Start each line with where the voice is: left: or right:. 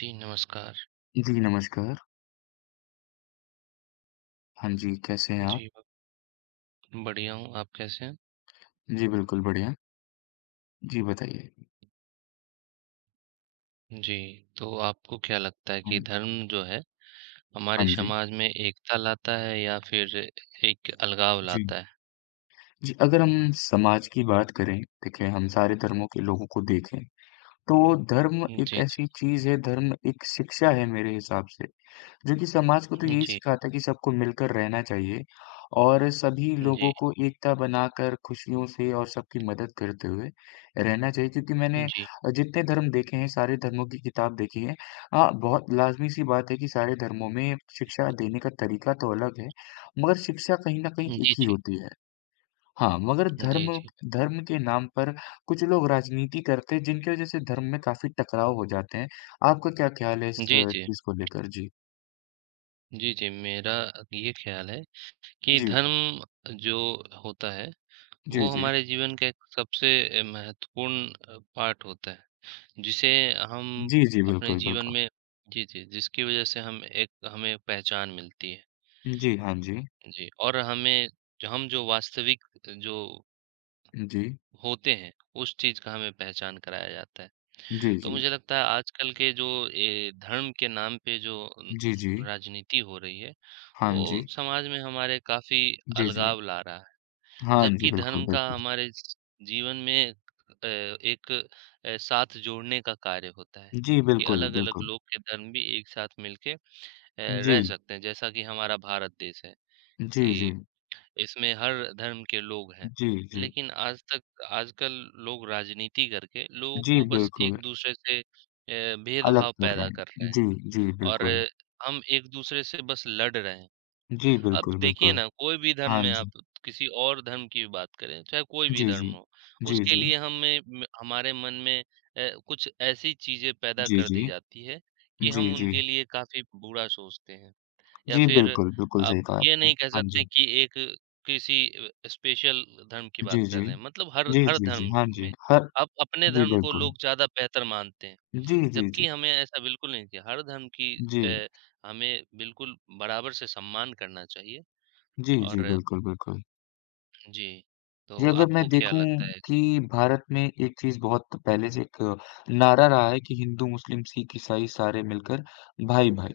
right: जी, नमस्कार।
left: जी, नमस्कार। हाँ जी, कैसे हैं आप?
right: जी, बढ़िया हूँ, आप कैसे हैं?
left: जी, बिल्कुल बढ़िया। जी, बताइए।
right: जी, तो आपको क्या लगता है कि
left: हाँ,
right: धर्म जो है, हमारे
left: हाँ जी।
right: समाज में एकता लाता है या फिर एक अलगाव
left: जी।
right: लाता है?
left: जी, अगर हम समाज की बात करें, देखिए हम सारे धर्मों के लोगों को देखें, तो धर्म
right: जी,
left: एक
right: जी।
left: ऐसी चीज़ है, धर्म एक शिक्षा है मेरे हिसाब से। जो कि समाज को तो यही
right: जी,
left: सिखाता है कि सबको मिलकर रहना चाहिए और सभी
right: जी,
left: लोगों
right: जी,
left: को एकता बनाकर खुशियों से और सबकी मदद करते हुए रहना चाहिए क्योंकि मैंने
right: जी,
left: जितने धर्म देखे हैं सारे धर्मों की किताब देखी है। हाँ, बहुत लाजमी सी बात है कि सारे धर्मों में शिक्षा देने का तरीका तो अलग है, मगर शिक्षा कहीं ना कहीं
right: जी, जी,
left: एक ही
right: जी।
left: होती है। हाँ, मगर धर्म
right: जी,
left: धर्म के नाम पर कुछ लोग राजनीति करते हैं जिनकी वजह से धर्म में काफी टकराव हो जाते हैं। आपका क्या ख्याल है इस
right: जी।
left: चीज को लेकर जी?
right: जी, जी, मेरा ये ख़्याल है कि
left: जी।
right: धर्म जो होता है,
left: जी,
right: वो
left: जी।
right: हमारे जीवन का एक सबसे महत्वपूर्ण पार्ट होता है। जिसे हम
left: जी, जी,
right: अपने
left: बिल्कुल,
right: जीवन
left: बिल्कुल।
right: में जी, जी, जिसकी वजह से हम एक हमें पहचान मिलती है।
left: जी, हाँ जी।
right: जी, और हमें जो हम जो वास्तविक जो
left: जी।
right: होते हैं, उस चीज़ का हमें पहचान कराया जाता है।
left: जी,
right: तो
left: जी।
right: मुझे लगता है आजकल के जो ये धर्म के नाम पे जो
left: जी, जी।
right: राजनीति हो रही है,
left: हाँ
right: वो
left: जी।
right: समाज में हमारे काफ़ी
left: जी, जी।
right: अलगाव ला रहा है।
left: हाँ जी,
right: जबकि
left: बिल्कुल,
right: धर्म का
left: बिल्कुल।
right: हमारे स जीवन में एक साथ जोड़ने का कार्य होता है,
left: जी,
right: कि
left: बिल्कुल,
right: अलग-अलग
left: बिल्कुल।
right: लोग के धर्म भी एक साथ मिलके
left: जी।
right: रह सकते हैं, जैसा कि हमारा भारत देश है,
left: जी, जी।
right: कि इसमें हर धर्म के लोग हैं।
left: जी, जी।
right: लेकिन आज तक आजकल लोग राजनीति करके लोगों
left: जी,
right: को बस
left: बिल्कुल,
right: एक-दूसरे से
left: अलग
right: भेदभाव
left: कर
right: पैदा
left: रहे
right: कर रहे
left: हैं।
right: हैं
left: जी, जी,
right: और
left: बिल्कुल।
right: हम एक-दूसरे से बस लड़ रहे हैं।
left: जी,
right: अब
left: बिल्कुल,
right: देखिए
left: बिल्कुल।
right: ना कोई भी धर्म
left: हाँ
right: में आप
left: जी।
right: किसी और धर्म की भी बात करें, चाहे कोई भी
left: जी, जी।
right: धर्म हो,
left: जी,
right: उसके
left: जी।
right: लिए हमें म हमारे मन में कुछ ऐसी चीज़ें पैदा
left: जी,
right: कर दी
left: जी।
right: जाती है कि
left: जी,
right: हम
left: जी।
right: उनके लिए काफ़ी बुरा सोचते हैं। या
left: जी,
right: फिर
left: बिल्कुल, बिल्कुल
right: आप
left: सही कहा
right: ये
left: आपने।
right: नहीं कह
left: हाँ
right: सकते
left: जी।
right: कि एक किसी स्पेशल धर्म की बात
left: जी,
right: कर
left: जी।
right: रहे हैं, मतलब हर
left: जी,
right: हर
left: जी, जी।
right: धर्म
left: हाँ
right: के में
left: जी। हर
right: आप अपने
left: जी,
right: धर्म को
left: बिल्कुल।
right: लोग ज़्यादा बेहतर मानते हैं,
left: जी, जी, जी।
right: जबकि हमें ऐसा बिल्कुल नहीं चाहिए। हर धर्म की
left: जी।
right: अ, हमें बिल्कुल बराबर से सम्मान करना चाहिए।
left: जी, जी,
right: और
left: बिल्कुल, बिल्कुल।
right: जी,
left: जी,
right: तो
left: अगर मैं
right: आपको क्या
left: देखूँ
right: लगता है?
left: कि भारत में एक चीज़ बहुत पहले से एक नारा रहा है कि हिंदू, मुस्लिम, सिख, ईसाई सारे मिलकर भाई-भाई।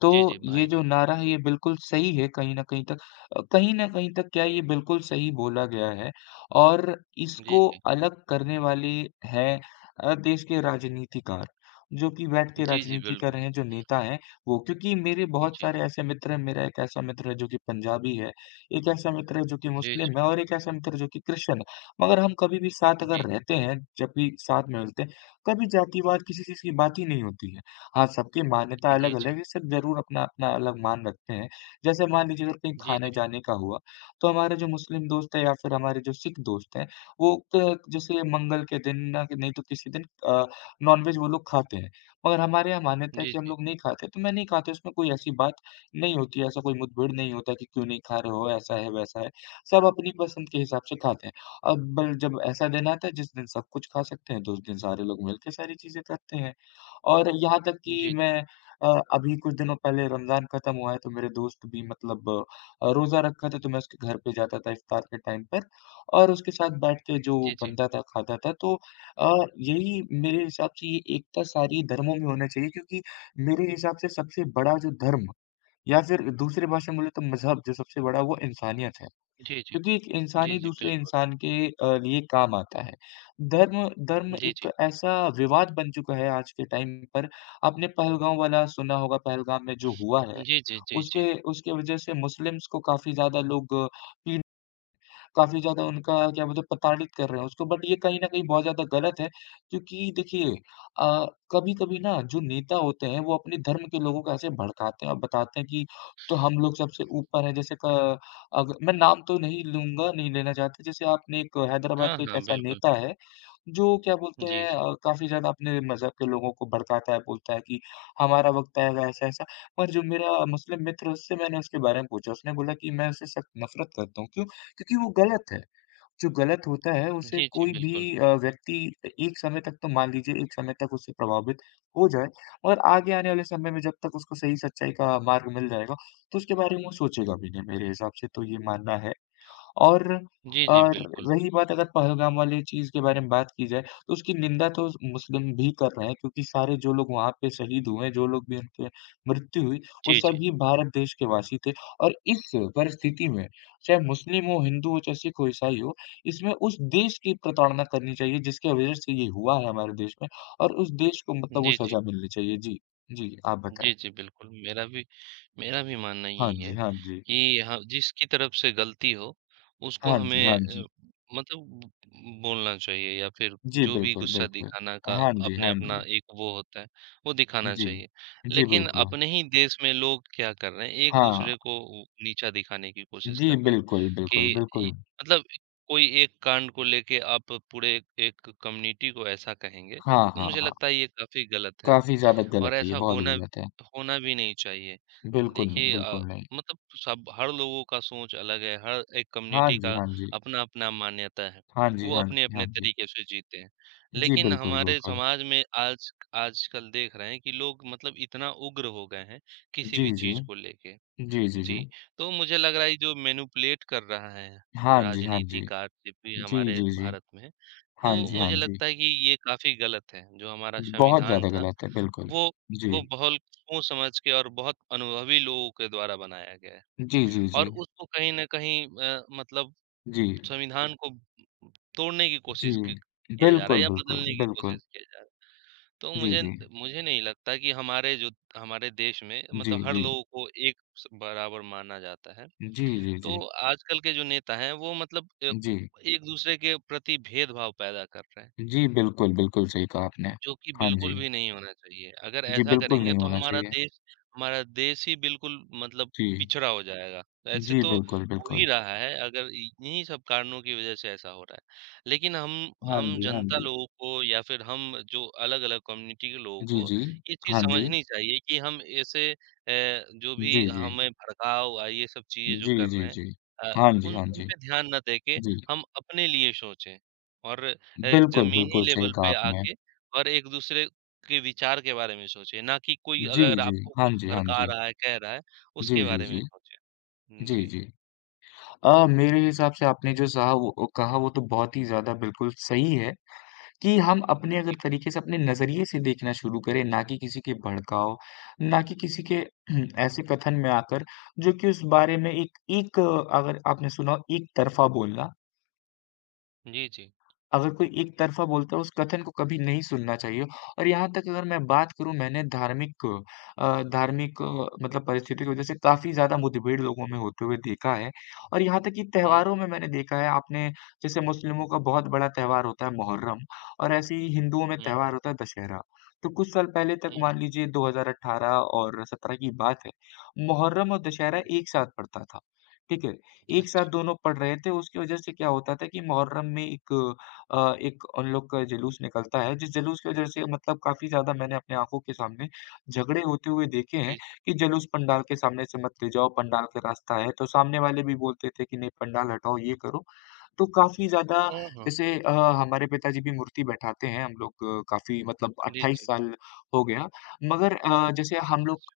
left: तो
right: जी, जी,
left: ये
right: भाई-भाई।
left: जो नारा है ये बिल्कुल सही है कहीं न कहीं तक, कहीं न कहीं तक क्या, ये बिल्कुल सही बोला गया है और
right: जी,
left: इसको
right: जी।
left: अलग करने वाले हैं देश के राजनीतिकार, जो कि बैठ के
right: जी, जी,
left: राजनीति कर
right: बिल्कुल।
left: रहे हैं, जो नेता हैं वो। क्योंकि मेरे बहुत
right: जी,
left: सारे ऐसे मित्र हैं, मेरा एक ऐसा मित्र है जो कि पंजाबी है, एक ऐसा मित्र है जो कि
right: जी, जी,
left: मुस्लिम है और एक ऐसा मित्र जो कि क्रिश्चियन है। मगर हम कभी भी साथ
right: जी,
left: अगर रहते हैं, जब भी साथ में मिलते हैं, कभी जातिवाद किसी चीज़ की बात ही नहीं होती है। हाँ, सबकी मान्यता
right: जी, जी,
left: अलग-अलग है, सब ज़रूर अपना-अपना अलग मान रखते हैं। जैसे मान लीजिए अगर कहीं
right: जी, जी,
left: खाने-जाने का हुआ, तो हमारे जो मुस्लिम दोस्त हैं या फिर हमारे जो सिख दोस्त हैं, वो क जैसे मंगल के दिन ना, नहीं तो किसी दिन अ, नॉन-वेज वो लोग खाते हैं। मगर हमारे यहाँ मान्यता है
right: जी,
left: कि हम
right: जी,
left: लोग नहीं खाते, तो मैं नहीं खाता, उसमें कोई ऐसी बात नहीं होती है, ऐसा कोई मुठभेड़ नहीं होता है कि क्यों नहीं खा रहे हो, ऐसा है, वैसा है। सब अपनी पसंद के हिसाब से खाते हैं। अब जब ऐसा दिन आता है जिस दिन सब कुछ खा सकते हैं, तो उस दिन सारे लोग मिलके सारी चीज़ें करते हैं। और यहाँ तक
right: जी,
left: कि
right: जी,
left: मैं अ, अभी कुछ दिनों पहले रमज़ान खत्म हुआ है, तो मेरे दोस्त भी मतलब रोज़ा रखा था, तो मैं उसके घर पे जाता था इफ्तार के टाइम पर और उसके साथ बैठ के जो
right: जी,
left: बनता था, खाता था। तो अ, यही मेरे हिसाब से ये एकता सारी धर्मों में होना चाहिए क्योंकि मेरे हिसाब से सबसे बड़ा जो धर्म या फिर दूसरी भाषा में बोले तो मज़हब जो सबसे बड़ा वो इंसानियत है,
right: जी, जी,
left: क्योंकि एक इंसान
right: जी,
left: ही
right: जी,
left: दूसरे
right: बिल्कुल।
left: इंसान के लिए काम आता है। धर्म धर्म
right: जी, जी,
left: एक ऐसा विवाद बन चुका है आज के टाइम पर। आपने पहलगाँव वाला सुना होगा, पहलगाम में जो हुआ है,
right: जी, जी, जी, जी।
left: उसके उसके वजह से मुस्लिम्स को काफ़ी ज़्यादा लोग पीड़ित, काफ़ी ज़्यादा उनका क्या बोलते हैं, प्रताड़ित कर रहे हैं उसको। बट ये कहीं न कहीं बहुत ज़्यादा गलत है क्योंकि देखिए अ, कभी-कभी ना जो नेता होते हैं वो अपने धर्म के लोगों को ऐसे भड़काते हैं और बताते हैं कि तो हम लोग सबसे ऊपर हैं, जैसे क अग मैं नाम तो नहीं लूँगा, नहीं लेना चाहता, जैसे आपने एक हैदराबाद
right: हाँ,
left: का एक
right: हाँ,
left: ऐसा
right: बिल्कुल।
left: नेता है, जो क्या बोलते
right: जी,
left: हैं
right: जी।
left: काफ़ी ज़्यादा अपने मज़हब के लोगों को भड़काता है, बोलता है कि हमारा वक़्त आएगा, ऐसा-ऐसा। पर जो मेरा मुस्लिम मित्र है उससे मैंने उसके बारे में पूछा, उसने बोला कि मैं उससे सख्त नफ़रत करता हूँ, क्यों? क्योंकि वो गलत है। जो गलत होता है उसे
right: जी, जी,
left: कोई भी
right: बिल्कुल।
left: व्यक्ति एक समय तक, तो मान लीजिए एक समय तक उससे प्रभावित हो जाए, और आगे आने वाले समय में जब तक उसको सही सच्चाई का मार्ग मिल जाएगा, तो उसके बारे में वो सोचेगा भी नहीं, मेरे हिसाब से तो ये मानना है। और
right: जी, जी,
left: और
right: बिल्कुल।
left: रही बात अगर पहलगाम वाली चीज़ के बारे में बात की जाए, तो उसकी निंदा तो मुस्लिम भी कर रहे हैं क्योंकि सारे जो लोग वहाँ पे शहीद हुए, जो लोग भी उनकी मृत्यु हुई, वो
right: जी, जी।
left: सभी भारत देश के वासी थे, और इस परिस्थिति में चाहे मुस्लिम हो, हिंदू हो, चाहे सिख हो, ईसाई हो, इसमें उस देश की प्रताड़ना करनी चाहिए जिसकी वजह से ये हुआ है हमारे देश में, और उस देश को मतलब वो
right: जी, जी।
left: सज़ा मिलनी चाहिए। जी। जी, आप
right: जी,
left: बताएँ?
right: जी, बिल्कुल, मेरा भी मानना
left: हाँ
right: यही है
left: जी, हाँ जी।
right: कि हाँ, जिसकी तरफ से गलती हो, उसको
left: हाँ जी, हाँ
right: हमें
left: जी।
right: मतलब बोलना चाहिए या फिर
left: जी,
right: जो भी
left: बिल्कुल,
right: गुस्सा
left: बिल्कुल।
right: दिखाना का
left: हाँ जी,
right: अपने
left: हाँ
right: अपना
left: जी।
right: एक वो होता है, वो दिखाना
left: जी।
right: चाहिए।
left: जी,
right: लेकिन
left: बिल्कुल।
right: अपने ही देश में लोग क्या कर रहे हैं,
left: हाँ।
right: एक-दूसरे को नीचा दिखाने की कोशिश
left: जी,
right: कर रहे हैं
left: बिल्कुल, बिल्कुल,
right: कि इ
left: बिल्कुल।
right: मतलब कोई एक कांड को लेके आप पूरे एक कम्युनिटी को ऐसा कहेंगे,
left: हाँ,
right: तो
left: हाँ,
right: मुझे
left: हाँ।
right: लगता है ये काफ़ी गलत है।
left: काफ़ी ज़्यादा गलत
right: और
left: है ये,
right: ऐसा
left: बहुत
right: होना
left: गलत है।
right: होना भी नहीं चाहिए।
left: बिल्कुल नहीं,
right: देखिए
left: बिल्कुल नहीं।
right: मतलब सब हर लोगों का सोच अलग है, हर एक
left: हाँ
right: कम्युनिटी
left: जी,
right: का
left: हाँ जी।
right: अपना-अपना मान्यता है।
left: हाँ जी,
right: वो
left: हाँ जी, हाँ
right: अपने-अपने
left: जी।
right: तरीके से जीते हैं।
left: जी,
right: लेकिन
left: बिल्कुल,
right: हमारे
left: बिल्कुल।
right: समाज में आज आजकल देख रहे हैं कि लोग मतलब इतना उग्र हो गए हैं, किसी
left: जी,
right: भी
left: जी।
right: चीज़ को लेके।
left: जी, जी, जी।
right: जी, तो मुझे लग रहा है ये जो मैनिपुलेट कर रहा है
left: हाँ जी, हाँ जी।
right: राजनीतिकार जब भी
left: जी,
right: हमारे
left: जी, जी।
right: भारत में,
left: हाँ
right: तो
left: जी, हाँ
right: मुझे
left: जी।
right: लगता है कि ये काफ़ी गलत है। जो हमारा
left: बहुत
right: संविधान
left: ज़्यादा
right: था
left: गलत है, बिल्कुल।
right: वो
left: जी।
right: वो बहुत सोच समझ के और बहुत अनुभवी लोगों के द्वारा बनाया गया है
left: जी, जी,
right: और
left: जी।
right: उसको कहीं न कहीं मतलब
left: जी।
right: संविधान को तोड़ने की
left: जी।
right: कोशिश की किया जा रहा है
left: बिल्कुल,
right: या
left: बिल्कुल,
right: बदलने की
left: बिल्कुल।
right: कोशिश किया जा रहा है। तो
left: जी,
right: मुझे
left: जी।
right: मुझे नहीं लगता कि हमारे जो हमारे देश में
left: जी,
right: मतलब हर
left: जी।
right: लोगों को एक स बराबर माना जाता है।
left: जी, जी,
right: तो
left: जी।
right: आजकल के जो नेता हैं वो मतलब
left: जी।
right: एक-दूसरे के प्रति भेदभाव पैदा कर रहे हैं।
left: जी, बिल्कुल, बिल्कुल सही कहा आपने।
right: जो कि
left: हाँ
right: बिल्कुल
left: जी।
right: भी नहीं होना चाहिए। अगर
left: जी,
right: ऐसा
left: बिल्कुल
right: करेंगे
left: नहीं
right: तो
left: होना
right: हमारा
left: चाहिए।
right: देश हमारा देश ही बिल्कुल मतलब
left: जी।
right: पिछड़ा हो जाएगा। ऐसे
left: जी,
right: तो
left: बिल्कुल,
right: हो ही
left: बिल्कुल।
right: रहा है अगर इ इन्हीं सब कारणों की वज़ह से ऐसा हो रहा है। लेकिन हम
left: हाँ
right: हम
left: जी, हाँ
right: जनता
left: जी।
right: लोगों को या फिर हम जो अलग-अलग कम्युनिटी के लोगों
left: जी,
right: को
left: जी।
right: ये चीज़
left: हाँ जी।
right: समझनी चाहिए कि हम ऐसे जो भी
left: जी, जी।
right: हमें भड़काव ये सब चीज़ें जो
left: जी,
right: कर
left: जी,
right: रहे हैं
left: जी।
right: अ,
left: हाँ जी,
right: उन
left: हाँ
right: उन
left: जी।
right: पे ध्यान ना देके
left: जी।
right: हम अपने लिए सोचें और एक
left: बिल्कुल,
right: ज़मीनी
left: बिल्कुल सही
right: लेवल
left: कहा
right: पे
left: आपने।
right: आके और एक-दूसरे के विचार के बारे में सोचें, ना कि कोई
left: जी,
right: अगर
left: जी।
right: आपको
left: हाँ
right: कुछ
left: जी, हाँ
right: भड़का
left: जी।
right: रहा है, कह रहा है,
left: जी,
right: उसके
left: जी,
right: बारे में
left: जी।
right: सोचें। हुँ,
left: जी,
right: जी,
left: जी। मेरे हिसाब से आपने जो सहा वो कहा वो तो बहुत ही ज़्यादा बिल्कुल सही है। कि हम अपने अगर
right: जी।
left: तरीके से, अपने नज़रिए से देखना शुरू करें, ना कि किसी के भड़काव, ना कि किसी के ऐसे कथन में आकर जो कि उस बारे में एक एक अगर आपने सुना हो, एक तरफ़ा बोलना,
right: जी, जी।
left: अगर कोई एक तरफ़ा बोलता है उस कथन को कभी नहीं सुनना चाहिए। और यहाँ तक अगर मैं बात करूँ, मैंने धार्मिक धार्मिक मतलब परिस्थिति की वज़ह से काफ़ी ज़्यादा मुठभेड़ लोगों में होते हुए देखा है, और यहाँ तक कि
right: हुँ,
left: त्योहारों में मैंने देखा है आपने, जैसे मुस्लिमों का बहुत बड़ा त्योहार होता है मुहर्रम, और ऐसे ही हिंदुओं में
right: हुँ,
left: त्योहार होता है दशहरा। तो कुछ साल पहले तक,
right: हुँ, हुँ,
left: मान लीजिए 2018 और 17 की बात है, मुहर्रम और दशहरा
right: हुँ।
left: एक साथ पड़ता था। ठीक है? एक साथ
right: अच्छा,
left: दोनों पड़ रहे थे, उसकी वज़ह से क्या होता था कि मुहर्रम में एक एक उन लोग का जुलूस निकलता है, जिस जुलूस की वजह से मतलब काफ़ी ज़्यादा मैंने अपनी आँखों के सामने झगड़े होते हुए देखे
right: जी,
left: हैं
right: जी।
left: कि जुलूस पंडाल के सामने से मत ले जाओ, पंडाल का रास्ता है। तो सामने वाले भी बोलते थे कि नहीं, पंडाल हटाओ, ये करो। तो काफ़ी ज़्यादा
right: हाँ, हाँ।
left: जैसे हमारे पिताजी भी मूर्ति बैठाते हैं, हम लोग काफ़ी मतलब
right: जी,
left: 28
right: जी।
left: साल हो गया। मगर जैसे हम
right: अच्छा,
left: लोग
right: अच्छा।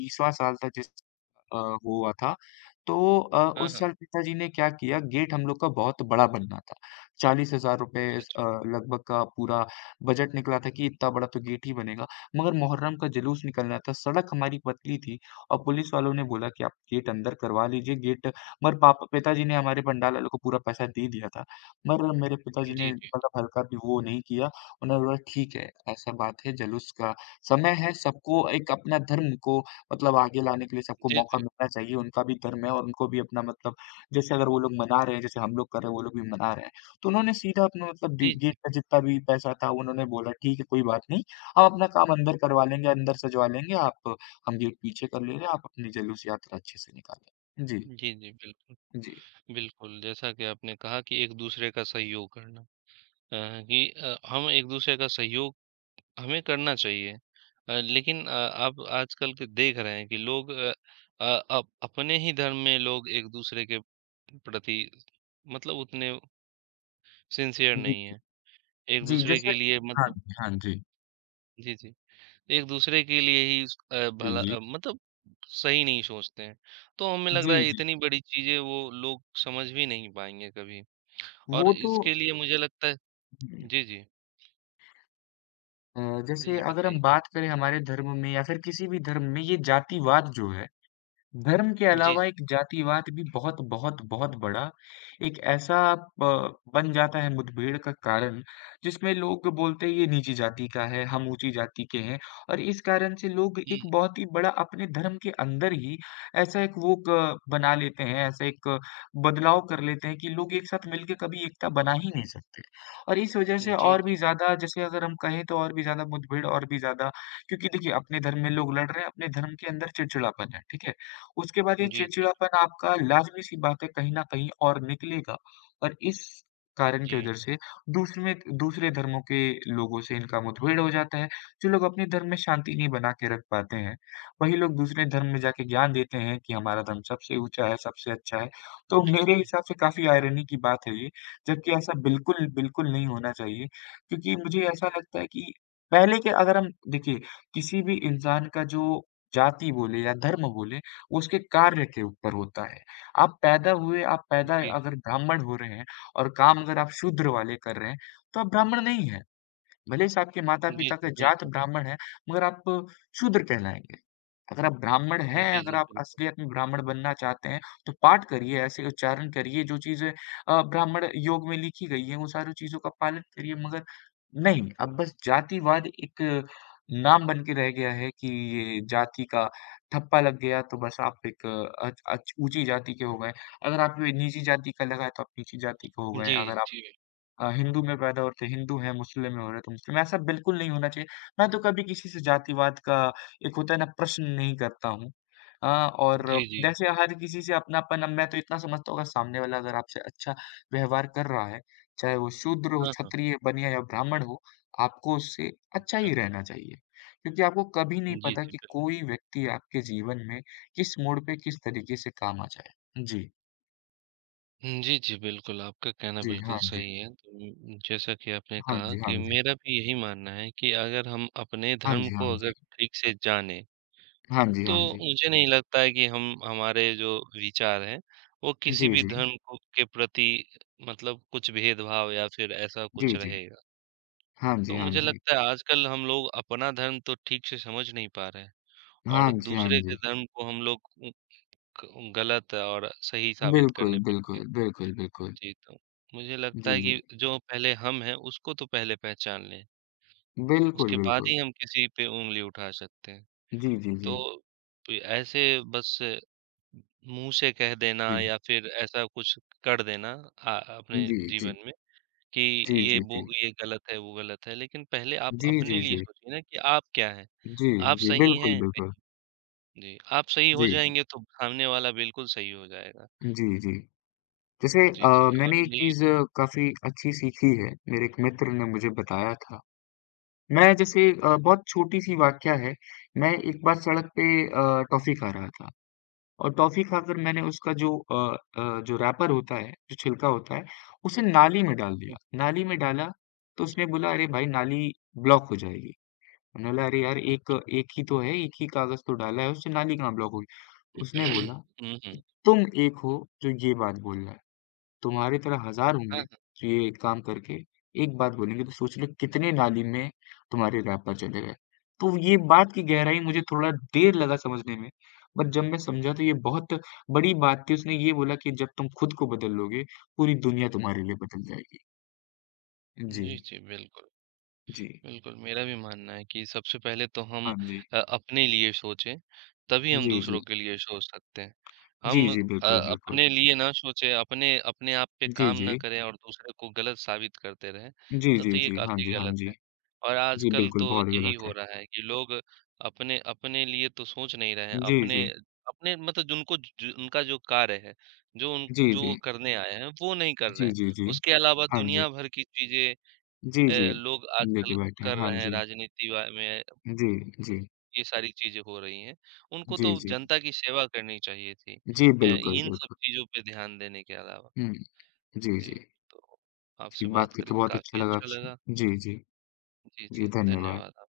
left: 20वाँ साल था जिस वो हुआ था, तो
right: हाँ,
left: उस
right: हाँ।
left: साल पिताजी ने क्या किया, गेट हम लोग का बहुत बड़ा बनना था। ₹40,000
right: अच्छा, अच्छा।
left: लगभग का पूरा बजट निकला था कि इतना बड़ा तो गेट ही बनेगा। मगर मुहर्रम का जुलूस निकलना था, सड़क हमारी पतली थी और पुलिस वालों ने बोला कि आप गेट अंदर करवा लीजिए गेट, मगर पाप पिताजी ने हमारे पंडाल वालों को पूरा पैसा दे दिया था। मगर मेरे पिताजी ने
right: जी, जी।
left: मतलब हल्का भी वो नहीं किया, उन्होंने बोला ठीक है, ऐसा बात है जुलूस का समय है, सबको एक अपना धर्म को मतलब आगे लाने के लिए सबको
right: जी,
left: मौका
right: जी।
left: मिलना चाहिए, उनका भी धर्म है और उनको भी अपना मतलब, जैसे अगर वो लोग मना रहे हैं, जैसे हम लोग कर रहे हैं, वो लोग भी मना रहे हैं। तो उन्होंने सीधा अपना मतलब डी
right: जी,
left: गेट
right: जी।
left: का जितना भी पैसा था, उन्होंने बोला ठीक है कोई बात नहीं, हम अपना काम अंदर करवा लेंगे, अंदर सजवा लेंगे, आप हम गेट पीछे कर ले रहे हैं, आप अपनी जुलूस यात्रा अच्छे से निकालें। जी,
right: जी, जी, बिल्कुल।
left: जी।
right: बिल्कुल, जैसा कि आपने कहा कि एक-दूसरे का सहयोग करना। अ, कि हम एक-दूसरे का सहयोग हमें करना चाहिए। लेकिन आप आजकल के देख रहे हैं कि लोग अ, अप अपने ही धर्म में लोग एक-दूसरे के प्रति मतलब उतने सिंसियर
left: जी,
right: नहीं
left: जी।
right: हैं।
left: जी,
right: एक-दूसरे
left: जैसे
right: के लिए
left: हाँ,
right: मतलब
left: हाँ जी।
right: जी, जी। एक-दूसरे के लिए ही स
left: जी,
right: भला
left: जी।
right: मतलब सही नहीं सोचते हैं। तो हमें लग रहा
left: जी,
right: है
left: जी।
right: इतनी बड़ी चीज़ें वो लोग समझ भी नहीं पाएँगे कभी और
left: वो तो
right: इसके लिए मुझे लगता है
left: हुँ,
right: जी, जी। जी,
left: जैसे
right: जी,
left: अगर हम
right: बताइए।
left: बात करें हमारे धर्म में या फिर किसी भी धर्म में, ये जातिवाद जो है, धर्म के
right: जी,
left: अलावा एक जातिवाद भी बहुत बहुत बहुत बड़ा एक ऐसा बन जाता है मुठभेड़ का कारण, जिसमें लोग बोलते हैं ये नीची जाति का है, हम ऊंची जाति के हैं, और इस कारण से लोग
right: जी।
left: एक बहुत ही बड़ा अपने धर्म के अंदर ही ऐसा एक वो बना लेते हैं, ऐसा एक बदलाव कर लेते हैं कि लोग एक साथ मिलकर कभी एकता बना ही नहीं सकते। और इस वजह
right: हुँ,
left: से
right: हुँ। जी,
left: और
right: जी।
left: भी ज्यादा, जैसे अगर हम कहें तो और भी ज्यादा मुठभेड़, और भी ज्यादा। क्योंकि देखिए, अपने धर्म में लोग लड़ रहे हैं, अपने धर्म के अंदर चिड़चिड़ापन है, ठीक है। उसके बाद ये
right: जी, जी,
left: चिड़चिड़ापन आपका लाज़मी-सी बात है, कहीं न कहीं और निकलेगा। और इस कारण की
right: जी।
left: वजह से दूसरे दूसरे धर्मों के लोगों से इनका मुठभेड़ हो जाता है। जो लोग अपने धर्म में शांति नहीं बना के रख पाते हैं, वही लोग दूसरे धर्म में जाके ज्ञान देते हैं कि हमारा धर्म सबसे ऊँचा है, सबसे अच्छा है। तो
right: जी,
left: मेरे
right: जी।
left: हिसाब से काफ़ी आयरनी की बात है ये, जबकि ऐसा बिल्कुल, बिल्कुल नहीं होना चाहिए। क्योंकि मुझे ऐसा लगता है कि पहले के अगर हम देखिए, किसी भी इंसान का जो जाति बोले या धर्म बोले, उसके कार्य के ऊपर होता है। आप पैदा
right: जी।
left: अगर ब्राह्मण हो रहे हैं और काम अगर आप शूद्र वाले कर रहे हैं, तो आप ब्राह्मण नहीं हैं। भले से आपके
right: जी,
left: माता-पिता
right: जी,
left: का जात
right: बिल्कुल।
left: ब्राह्मण है, मगर आप शूद्र कहलाएँगे। अगर आप ब्राह्मण
right: जी,
left: हैं, अगर
right: जी,
left: आप
right: बिल्कुल।
left: असलियत में ब्राह्मण बनना चाहते हैं, तो पाठ करिए, ऐसे उच्चारण करिए, जो चीज़ें ब्राह्मण योग में लिखी गई हैं, उन सारी चीज़ों का पालन करिए। मगर नहीं, अब बस जातिवाद एक नाम बन के रह गया है कि ये जाति का ठप्पा लग गया तो बस आप एक अ, अच अच ऊँची जाति के हो गए। अगर आप ये निची जाति का लगा है, तो आप नीची जाति के हो गए।
right: जी,
left: अगर आप
right: जी।
left: हिंदू में पैदा हो रहे थे, हिंदू हैं, मुस्लिम में हो रहे तो मुस्लिम। ऐसा बिल्कुल नहीं होना चाहिए। मैं तो कभी किसी से जातिवाद का, एक होता है ना, प्रश्न नहीं करता हूँ। और
right: जी, जी।
left: जैसे हर किसी से अपनापन, अब मैं तो इतना समझता हूँ अगर सामने वाला अगर आपसे अच्छा व्यवहार कर रहा है, चाहे वो शूद्र हो,
right: हाँ, हाँ।
left: क्षत्रिय, बनिया या ब्राह्मण हो, आपको उससे अच्छा
right: अच्छा।
left: ही रहना चाहिए। क्योंकि आपको कभी नहीं
right: जी,
left: पता
right: जी,
left: कि
right: बिल्कुल।
left: कोई व्यक्ति आपके जीवन में किस मोड़ पे किस तरीके से काम आ जाए। जी।
right: जी, जी, बिल्कुल, आपका कहना
left: जी,
right: बिल्कुल
left: हाँ जी।
right: सही है। तो जैसा कि आपने
left: हाँ
right: कहा
left: जी, हाँ
right: कि
left: जी।
right: मेरा भी यही मानना है कि अगर हम अपने
left: हाँ
right: धर्म
left: जी, हाँ
right: को अगर
left: जी।
right: ठीक से जानें,
left: हाँ जी,
right: तो
left: हाँ जी।
right: मुझे नहीं लगता है कि हम हमारे जो विचार हैं, वो किसी
left: जी,
right: भी
left: जी।
right: धर्म को के प्रति मतलब कुछ भेदभाव या फिर ऐसा
left: जी,
right: कुछ
left: जी।
right: रहेगा।
left: हाँ
right: तो
left: जी, हाँ
right: मुझे
left: जी।
right: लगता है आजकल हम लोग अपना धर्म तो ठीक से समझ नहीं पा रहे हैं।
left: हाँ
right: और
left: जी, हाँ
right: दूसरे के
left: जी।
right: धर्म को हम लोग उ क गलत और सही साबित करने
left: बिल्कुल,
right: पे लगे हैं।
left: बिल्कुल, बिल्कुल, बिल्कुल।
right: जी, तो मुझे लगता
left: जी,
right: है
left: जी।
right: कि जो पहले हम हैं, उसको तो पहले पहचान लें,
left: बिल्कुल,
right: उसके बाद
left: बिल्कुल।
right: ही हम किसी पे उँगली उठा सकते हैं।
left: जी, जी, जी।
right: तो प ऐसे बस मुँह से कह देना
left: जी।
right: या फिर ऐसा कुछ कर देना अ, अपने
left: जी, जी।
right: जीवन में कि
left: जी,
right: ये
left: जी, जी।
right: वो ये गलत है, वो गलत है, लेकिन पहले आप
left: जी,
right: अपने
left: जी,
right: लिए
left: जी।
right: सोचिए ना कि आप क्या हैं?
left: जी,
right: आप
left: जी।
right: सही
left: बिल्कुल,
right: हैं।
left: बिल्कुल।
right: जी, आप सही हो
left: जी।
right: जाएँगे तो सामने वाला बिल्कुल सही हो जाएगा।
left: जी, जी। जैसे
right: जी, जी और
left: मैंने एक
right: भी
left: चीज़ काफ़ी अच्छी सीखी है, मेरे एक मित्र ने मुझे बताया था। मैं जैसे बहुत छोटी-सी वाकया है, मैं एक बार सड़क पे टॉफ़ी खा रहा था। और टॉफ़ी खाकर मैंने उसका जो रैपर होता है, जो छिलका होता है, उसे नाली में डाल
right: हुँ,
left: दिया। नाली में डाला, तो उसने बोला, "अरे भाई, नाली ब्लॉक हो जाएगी।" मैंने बोला, "अरे यार, एक एक ही तो है, एक ही कागज़ तो डाला है, उससे नाली कहाँ ब्लॉक होगी?" उसने बोला
right: हुँ,
left: कि,
right: हुँ।
left: "तुम एक हो, जो ये बात बोल रहा है। तुम्हारी तरह हज़ार
right: हाँ,
left: होंगे
right: हाँ।
left: जो ये एक काम करके एक बात बोलेंगे, तो सोच लो कितने नाली में तुम्हारे रैपर चले गए।" तो ये बात की गहराई मुझे थोड़ा देर लगा समझने में, बट जब मैं समझा तो ये बहुत बड़ी बात थी। उसने ये बोला कि जब तुम खुद को बदल लोगे, पूरी दुनिया तुम्हारे लिए बदल जाएगी। जी,
right: जी, जी, बिल्कुल।
left: जी।
right: बिल्कुल, मेरा भी मानना है कि सबसे पहले तो हम
left: हाँ जी।
right: अपने लिए सोचें, तभी हम
left: जी,
right: दूसरों
left: जी।
right: के लिए सोच सकते हैं।
left: जी,
right: हम
left: जी, बिल्कुल, बिल्कुल।
right: अपने लिए ना सोचें, अपने अपने आप पे
left: जी,
right: काम
left: जी।
right: ना करें और दूसरे को गलत साबित करते रहें,
left: जी,
right: तो
left: जी,
right: तो ये
left: जी। हाँ जी,
right: काफ़ी
left: हाँ
right: गलत
left: जी।
right: है। और
left: जी,
right: आजकल
left: बिल्कुल
right: तो
left: बहुत
right: यही
left: गलत
right: हो
left: है।
right: रहा है कि लोग अपने अपने लिए तो सोच नहीं रहे हैं,
left: जी, जी।
right: अपने अपने मतलब जिनको ज उनका जो कार्य है, जो उन
left: जी,
right: जो
left: जी।
right: वो करने आए हैं, वो नहीं कर रहे
left: जी,
right: हैं।
left: जी, जी।
right: उसके अलावा
left: हाँ जी।
right: दुनिया भर की चीज़ें
left: जी, जी।
right: लोग आजकल
left: लेके बैठे हैं,
right: कर
left: हाँ
right: रहे हैं
left: जी।
right: राजनीति वा में
left: जी, जी।
right: ये सारी चीज़ें हो रही हैं, उनको
left: जी,
right: तो
left: जी।
right: जनता की सेवा करनी चाहिए थी।
left: जी, बिल्कुल,
right: इन सब
left: बिल्कुल।
right: चीज़ों पे ध्यान देने के अलावा।
left: हुँ, जी, जी।
right: जी, तो
left: जी,
right: आपसे
left: बात
right: बात
left: करके
right: करके
left: बहुत अच्छा
right: काफ़ी
left: लगा
right: अच्छा
left: आपसे।
right: लगा।
left: जी, जी।
right: जी,
left: जी,
right: जी,
left: धन्यवाद।
right: धन्यवाद।